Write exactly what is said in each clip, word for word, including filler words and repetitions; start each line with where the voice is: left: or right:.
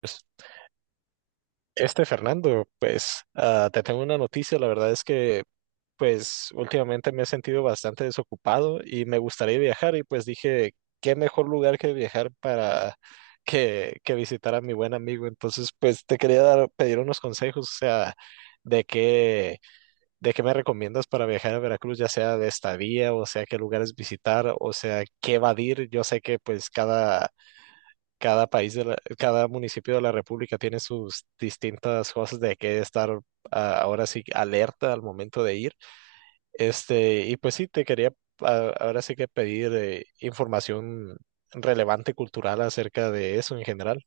right: Pues, este Fernando, pues ah, te tengo una noticia, la verdad es que pues últimamente me he sentido bastante desocupado y me gustaría viajar y pues dije, qué mejor lugar que viajar para que, que visitar a mi buen amigo. Entonces, pues te quería dar, pedir unos consejos, o sea, de qué, de qué me recomiendas para viajar a Veracruz, ya sea de estadía, o sea, qué lugares visitar, o sea, qué evadir. Yo sé que pues cada cada país de la- cada municipio de la República tiene sus distintas cosas de que estar ah, ahora sí alerta al momento de ir. Este, y pues sí, te quería ah, ahora sí que pedir eh, información relevante cultural acerca de eso en general.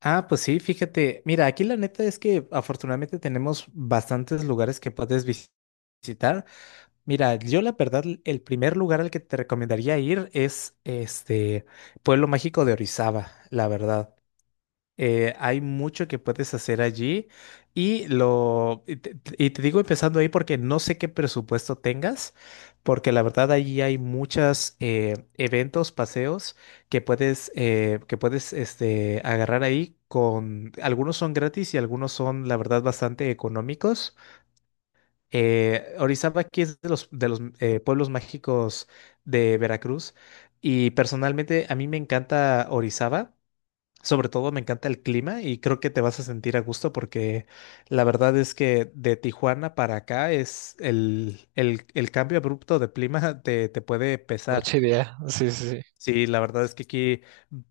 left: Ah, pues sí, fíjate, mira, aquí la neta es que afortunadamente tenemos bastantes lugares que puedes vis- visitar. Mira, yo la verdad, el primer lugar al que te recomendaría ir es este Pueblo Mágico de Orizaba, la verdad. Eh, hay mucho que puedes hacer allí y lo y te, y te digo empezando ahí porque no sé qué presupuesto tengas, porque la verdad allí hay muchos eventos, paseos que puedes eh, que puedes este agarrar ahí con algunos son gratis y algunos son la verdad bastante económicos. Eh, Orizaba aquí es de los de los eh, pueblos mágicos de Veracruz y personalmente a mí me encanta Orizaba. Sobre todo me encanta el clima y creo que te vas a sentir a gusto porque la verdad es que de Tijuana para acá es el, el, el cambio abrupto de clima te, te puede pesar.
right: Noche idea. Sí, sí, sí.
left: Sí, la verdad es que aquí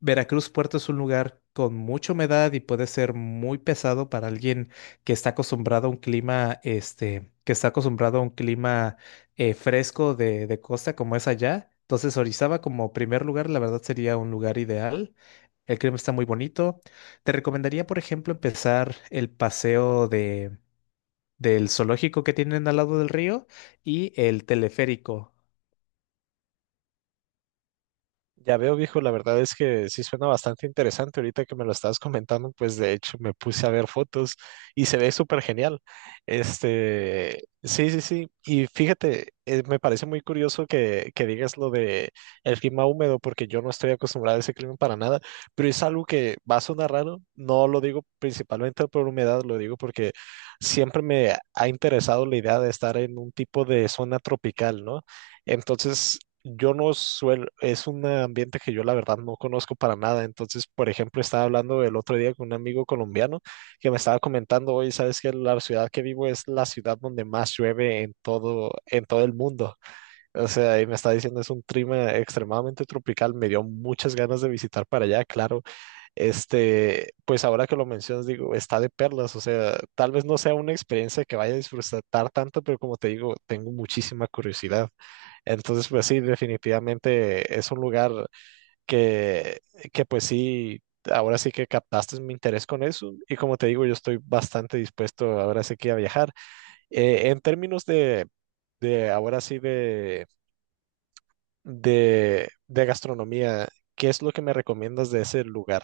left: Veracruz Puerto es un lugar con mucha humedad y puede ser muy pesado para alguien que está acostumbrado a un clima, este, que está acostumbrado a un clima eh, fresco de, de costa como es allá. Entonces, Orizaba como primer lugar, la verdad sería un lugar ideal. El clima está muy bonito. Te recomendaría, por ejemplo, empezar el paseo de, del zoológico que tienen al lado del río y el teleférico.
right: Ya veo, viejo, la verdad es que sí suena bastante interesante. Ahorita que me lo estabas comentando, pues de hecho me puse a ver fotos y se ve súper genial. Este, sí, sí, sí. Y fíjate, eh, me parece muy curioso que, que digas lo de el clima húmedo, porque yo no estoy acostumbrado a ese clima para nada, pero es algo que va a sonar raro. No lo digo principalmente por humedad, lo digo porque siempre me ha interesado la idea de estar en un tipo de zona tropical, ¿no? Entonces, yo no suelo, es un ambiente que yo la verdad no conozco para nada. Entonces, por ejemplo, estaba hablando el otro día con un amigo colombiano que me estaba comentando, hoy sabes que la ciudad que vivo es la ciudad donde más llueve en todo, en todo el mundo. O sea, y me está diciendo, es un clima extremadamente tropical. Me dio muchas ganas de visitar para allá, claro. Este, pues ahora que lo mencionas, digo, está de perlas, o sea, tal vez no sea una experiencia que vaya a disfrutar tanto, pero como te digo, tengo muchísima curiosidad. Entonces, pues sí, definitivamente es un lugar que, que pues sí, ahora sí que captaste mi interés con eso y como te digo, yo estoy bastante dispuesto ahora sí que a viajar. Eh, en términos de, de ahora sí de, de, de gastronomía, ¿qué es lo que me recomiendas de ese lugar?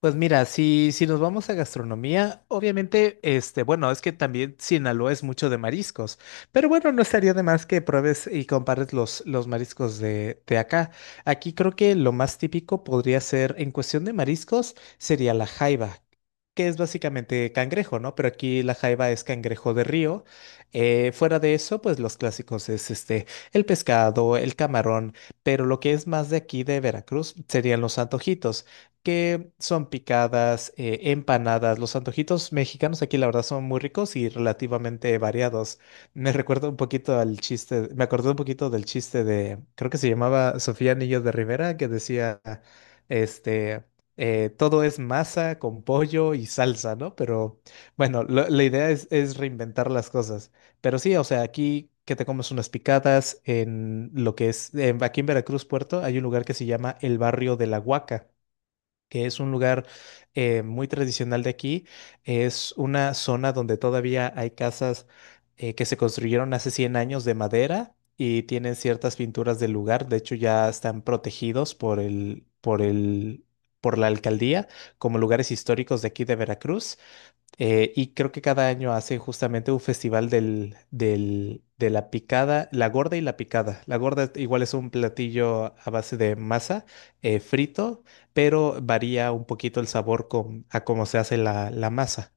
left: Pues mira, si, si nos vamos a gastronomía, obviamente, este, bueno, es que también Sinaloa es mucho de mariscos, pero bueno, no estaría de más que pruebes y compares los, los mariscos de, de acá. Aquí creo que lo más típico podría ser, en cuestión de mariscos, sería la jaiba, que es básicamente cangrejo, ¿no? Pero aquí la jaiba es cangrejo de río. Eh, fuera de eso, pues los clásicos es este, el pescado, el camarón, pero lo que es más de aquí de Veracruz serían los antojitos que son picadas, eh, empanadas. Los antojitos mexicanos aquí, la verdad, son muy ricos y relativamente variados. Me recuerda un poquito al chiste, me acordé un poquito del chiste de, creo que se llamaba Sofía Niño de Rivera, que decía, este, eh, todo es masa con pollo y salsa, ¿no? Pero bueno, lo- la idea es, es reinventar las cosas. Pero sí, o sea, aquí que te comes unas picadas en lo que es, en- aquí en Veracruz, Puerto, hay un lugar que se llama el Barrio de la Huaca que es un lugar eh, muy tradicional de aquí. Es una zona donde todavía hay casas eh, que se construyeron hace cien años de madera y tienen ciertas pinturas del lugar. De hecho, ya están protegidos por el, por el, por la alcaldía como lugares históricos de aquí de Veracruz. Eh, y creo que cada año hace justamente un festival del, del- de la picada, la gorda y la picada. La gorda igual es un platillo a base de masa eh, frito, pero varía un poquito el sabor con, a cómo se hace la, la masa.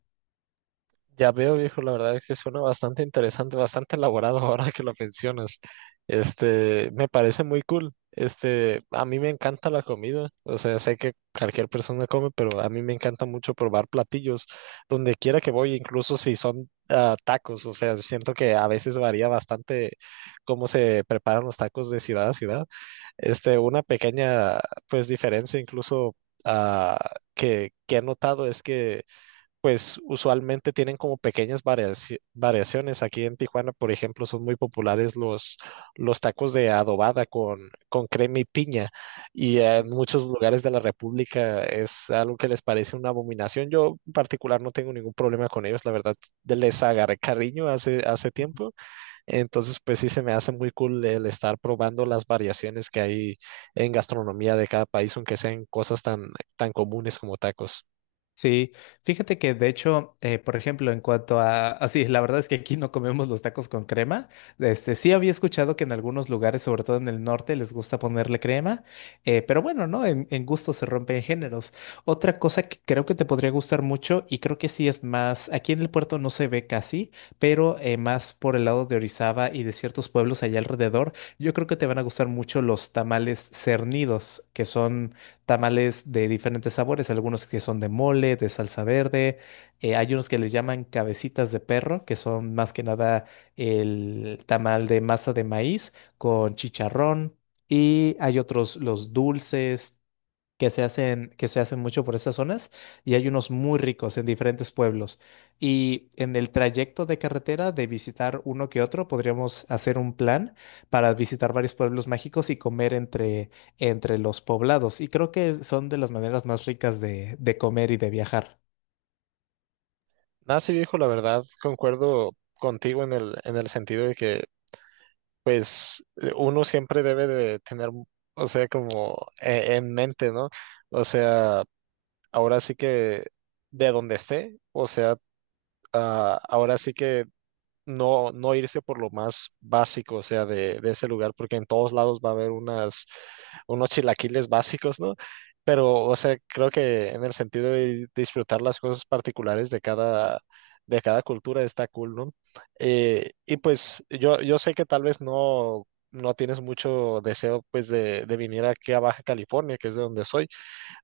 right: Ya veo, viejo, la verdad es que suena bastante interesante, bastante elaborado ahora que lo mencionas. Este, me parece muy cool. Este, a mí me encanta la comida. O sea, sé que cualquier persona come, pero a mí me encanta mucho probar platillos donde quiera que voy, incluso si son ah, tacos. O sea, siento que a veces varía bastante cómo se preparan los tacos de ciudad a ciudad. Este, una pequeña, pues, diferencia incluso ah, que, que he notado es que pues usualmente tienen como pequeñas variaci- variaciones. Aquí en Tijuana, por ejemplo, son muy populares los, los tacos de adobada con, con crema y piña. Y en muchos lugares de la República es algo que les parece una abominación. Yo en particular no tengo ningún problema con ellos, la verdad, de- les agarré cariño hace, hace tiempo. Entonces, pues sí se me hace muy cool el estar probando las variaciones que hay en gastronomía de cada país, aunque sean cosas tan, tan comunes como tacos.
left: Sí, fíjate que de hecho, eh, por ejemplo, en cuanto a, así, la verdad es que aquí no comemos los tacos con crema. Este, sí había escuchado que en algunos lugares, sobre todo en el norte, les gusta ponerle crema, eh, pero bueno, ¿no? En, en gusto se rompen géneros. Otra cosa que creo que te podría gustar mucho y creo que sí es más, aquí en el puerto no se ve casi, pero eh, más por el lado de Orizaba y de ciertos pueblos allá alrededor, yo creo que te van a gustar mucho los tamales cernidos, que son tamales de diferentes sabores, algunos que son de mole, de salsa verde, eh, hay unos que les llaman cabecitas de perro, que son más que nada el tamal de masa de maíz con chicharrón, y hay otros, los dulces que se hacen, que se hacen mucho por esas zonas y hay unos muy ricos en diferentes pueblos. Y en el trayecto de carretera de visitar uno que otro, podríamos hacer un plan para visitar varios pueblos mágicos y comer entre, entre los poblados. Y creo que son de las maneras más ricas de, de comer y de viajar.
right: Nada, sí, viejo, la verdad, concuerdo contigo en el, en el sentido de que, pues, eh, uno siempre debe de tener, o sea, como eh, en mente, ¿no? O sea, ahora sí que de donde esté, o sea, ah, ahora sí que no, no irse por lo más básico, o sea, de, de ese lugar, porque en todos lados va a haber unas, unos chilaquiles básicos, ¿no? Pero, o sea, creo que en el sentido de disfrutar las cosas particulares de cada, de cada cultura está cool, ¿no? Eh, y pues yo, yo sé que tal vez no, no tienes mucho deseo, pues, de, de venir aquí a Baja California, que es de donde soy,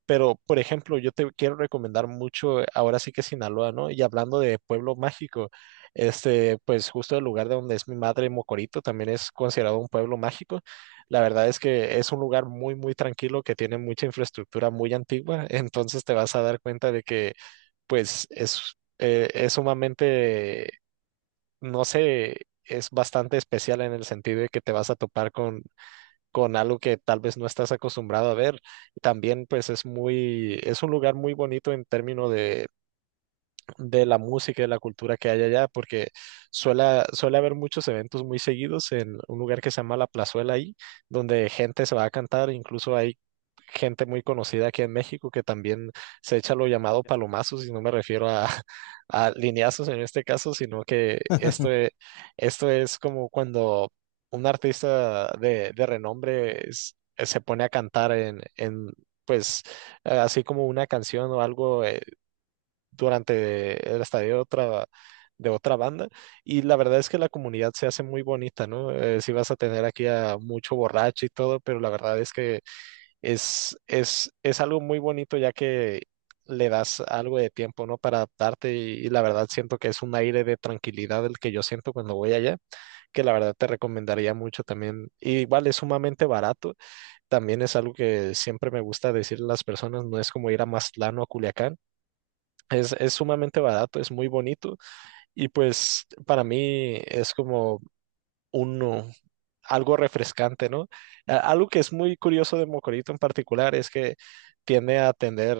right: pero, por ejemplo, yo te quiero recomendar mucho, eh, ahora sí que Sinaloa, ¿no? Y hablando de pueblo mágico, este, pues justo el lugar de donde es mi madre, Mocorito, también es considerado un pueblo mágico. La verdad es que es un lugar muy, muy tranquilo que tiene mucha infraestructura muy antigua, entonces te vas a dar cuenta de que, pues, es, eh, es sumamente, no sé, es bastante especial en el sentido de que te vas a topar con con algo que tal vez no estás acostumbrado a ver. También pues es muy, es un lugar muy bonito en términos de, de la música y la cultura que hay allá, porque suele, suele haber muchos eventos muy seguidos en un lugar que se llama La Plazuela ahí, donde gente se va a cantar, incluso hay gente muy conocida aquí en México que también se echa lo llamado palomazos, y no me refiero a, a lineazos en este caso, sino que esto, e- esto es como cuando un artista de, de renombre es- se pone a cantar en, en, pues, eh, así como una canción o algo eh, durante el estadio de otra, de otra banda. Y la verdad es que la comunidad se hace muy bonita, ¿no? Eh, si vas a tener aquí a mucho borracho y todo, pero la verdad es que es, es, es algo muy bonito ya que le das algo de tiempo, ¿no? Para adaptarte y, y la verdad siento que es un aire de tranquilidad el que yo siento cuando voy allá, que la verdad te recomendaría mucho también. Y igual es sumamente barato, también es algo que siempre me gusta decir a las personas, no es como ir a Mazatlán o a Culiacán. Es, es sumamente barato, es muy bonito y pues para mí es como uno, algo refrescante, ¿no? A- Algo que es muy curioso de Mocorito en particular es que tiende a tener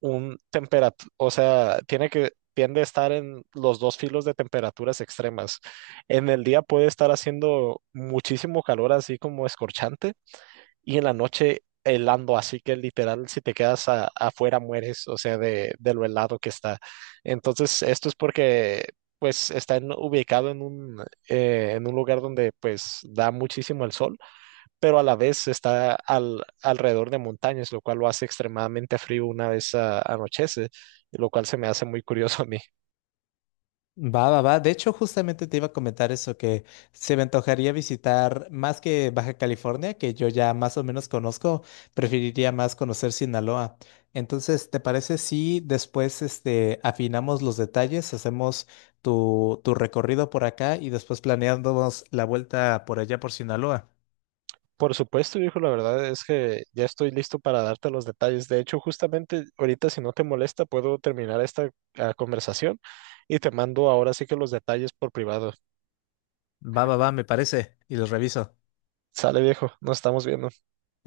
right: un temperatura, o sea, tiene que, tiende a estar en los dos filos de temperaturas extremas. En el día puede estar haciendo muchísimo calor, así como escorchante y en la noche helando, así que literal, si te quedas a- afuera mueres, o sea, de, de lo helado que está. Entonces, esto es porque, pues, está en- ubicado en un, eh, en un lugar donde, pues, da muchísimo el sol, pero a la vez está al, alrededor de montañas, lo cual lo hace extremadamente frío una vez ah, anochece, lo cual se me hace muy curioso a mí.
left: Va, va, va. De hecho, justamente te iba a comentar eso, que se me antojaría visitar más que Baja California, que yo ya más o menos conozco, preferiría más conocer Sinaloa. Entonces, ¿te parece si después este, afinamos los detalles, hacemos tu, tu recorrido por acá y después planeamos la vuelta por allá por Sinaloa?
right: Por supuesto, viejo, la verdad es que ya estoy listo para darte los detalles. De hecho, justamente ahorita, si no te molesta, puedo terminar esta ah, conversación y te mando ahora sí que los detalles por privado.
left: Va, va, va, me parece, y los reviso.
right: Sale, viejo, nos estamos viendo.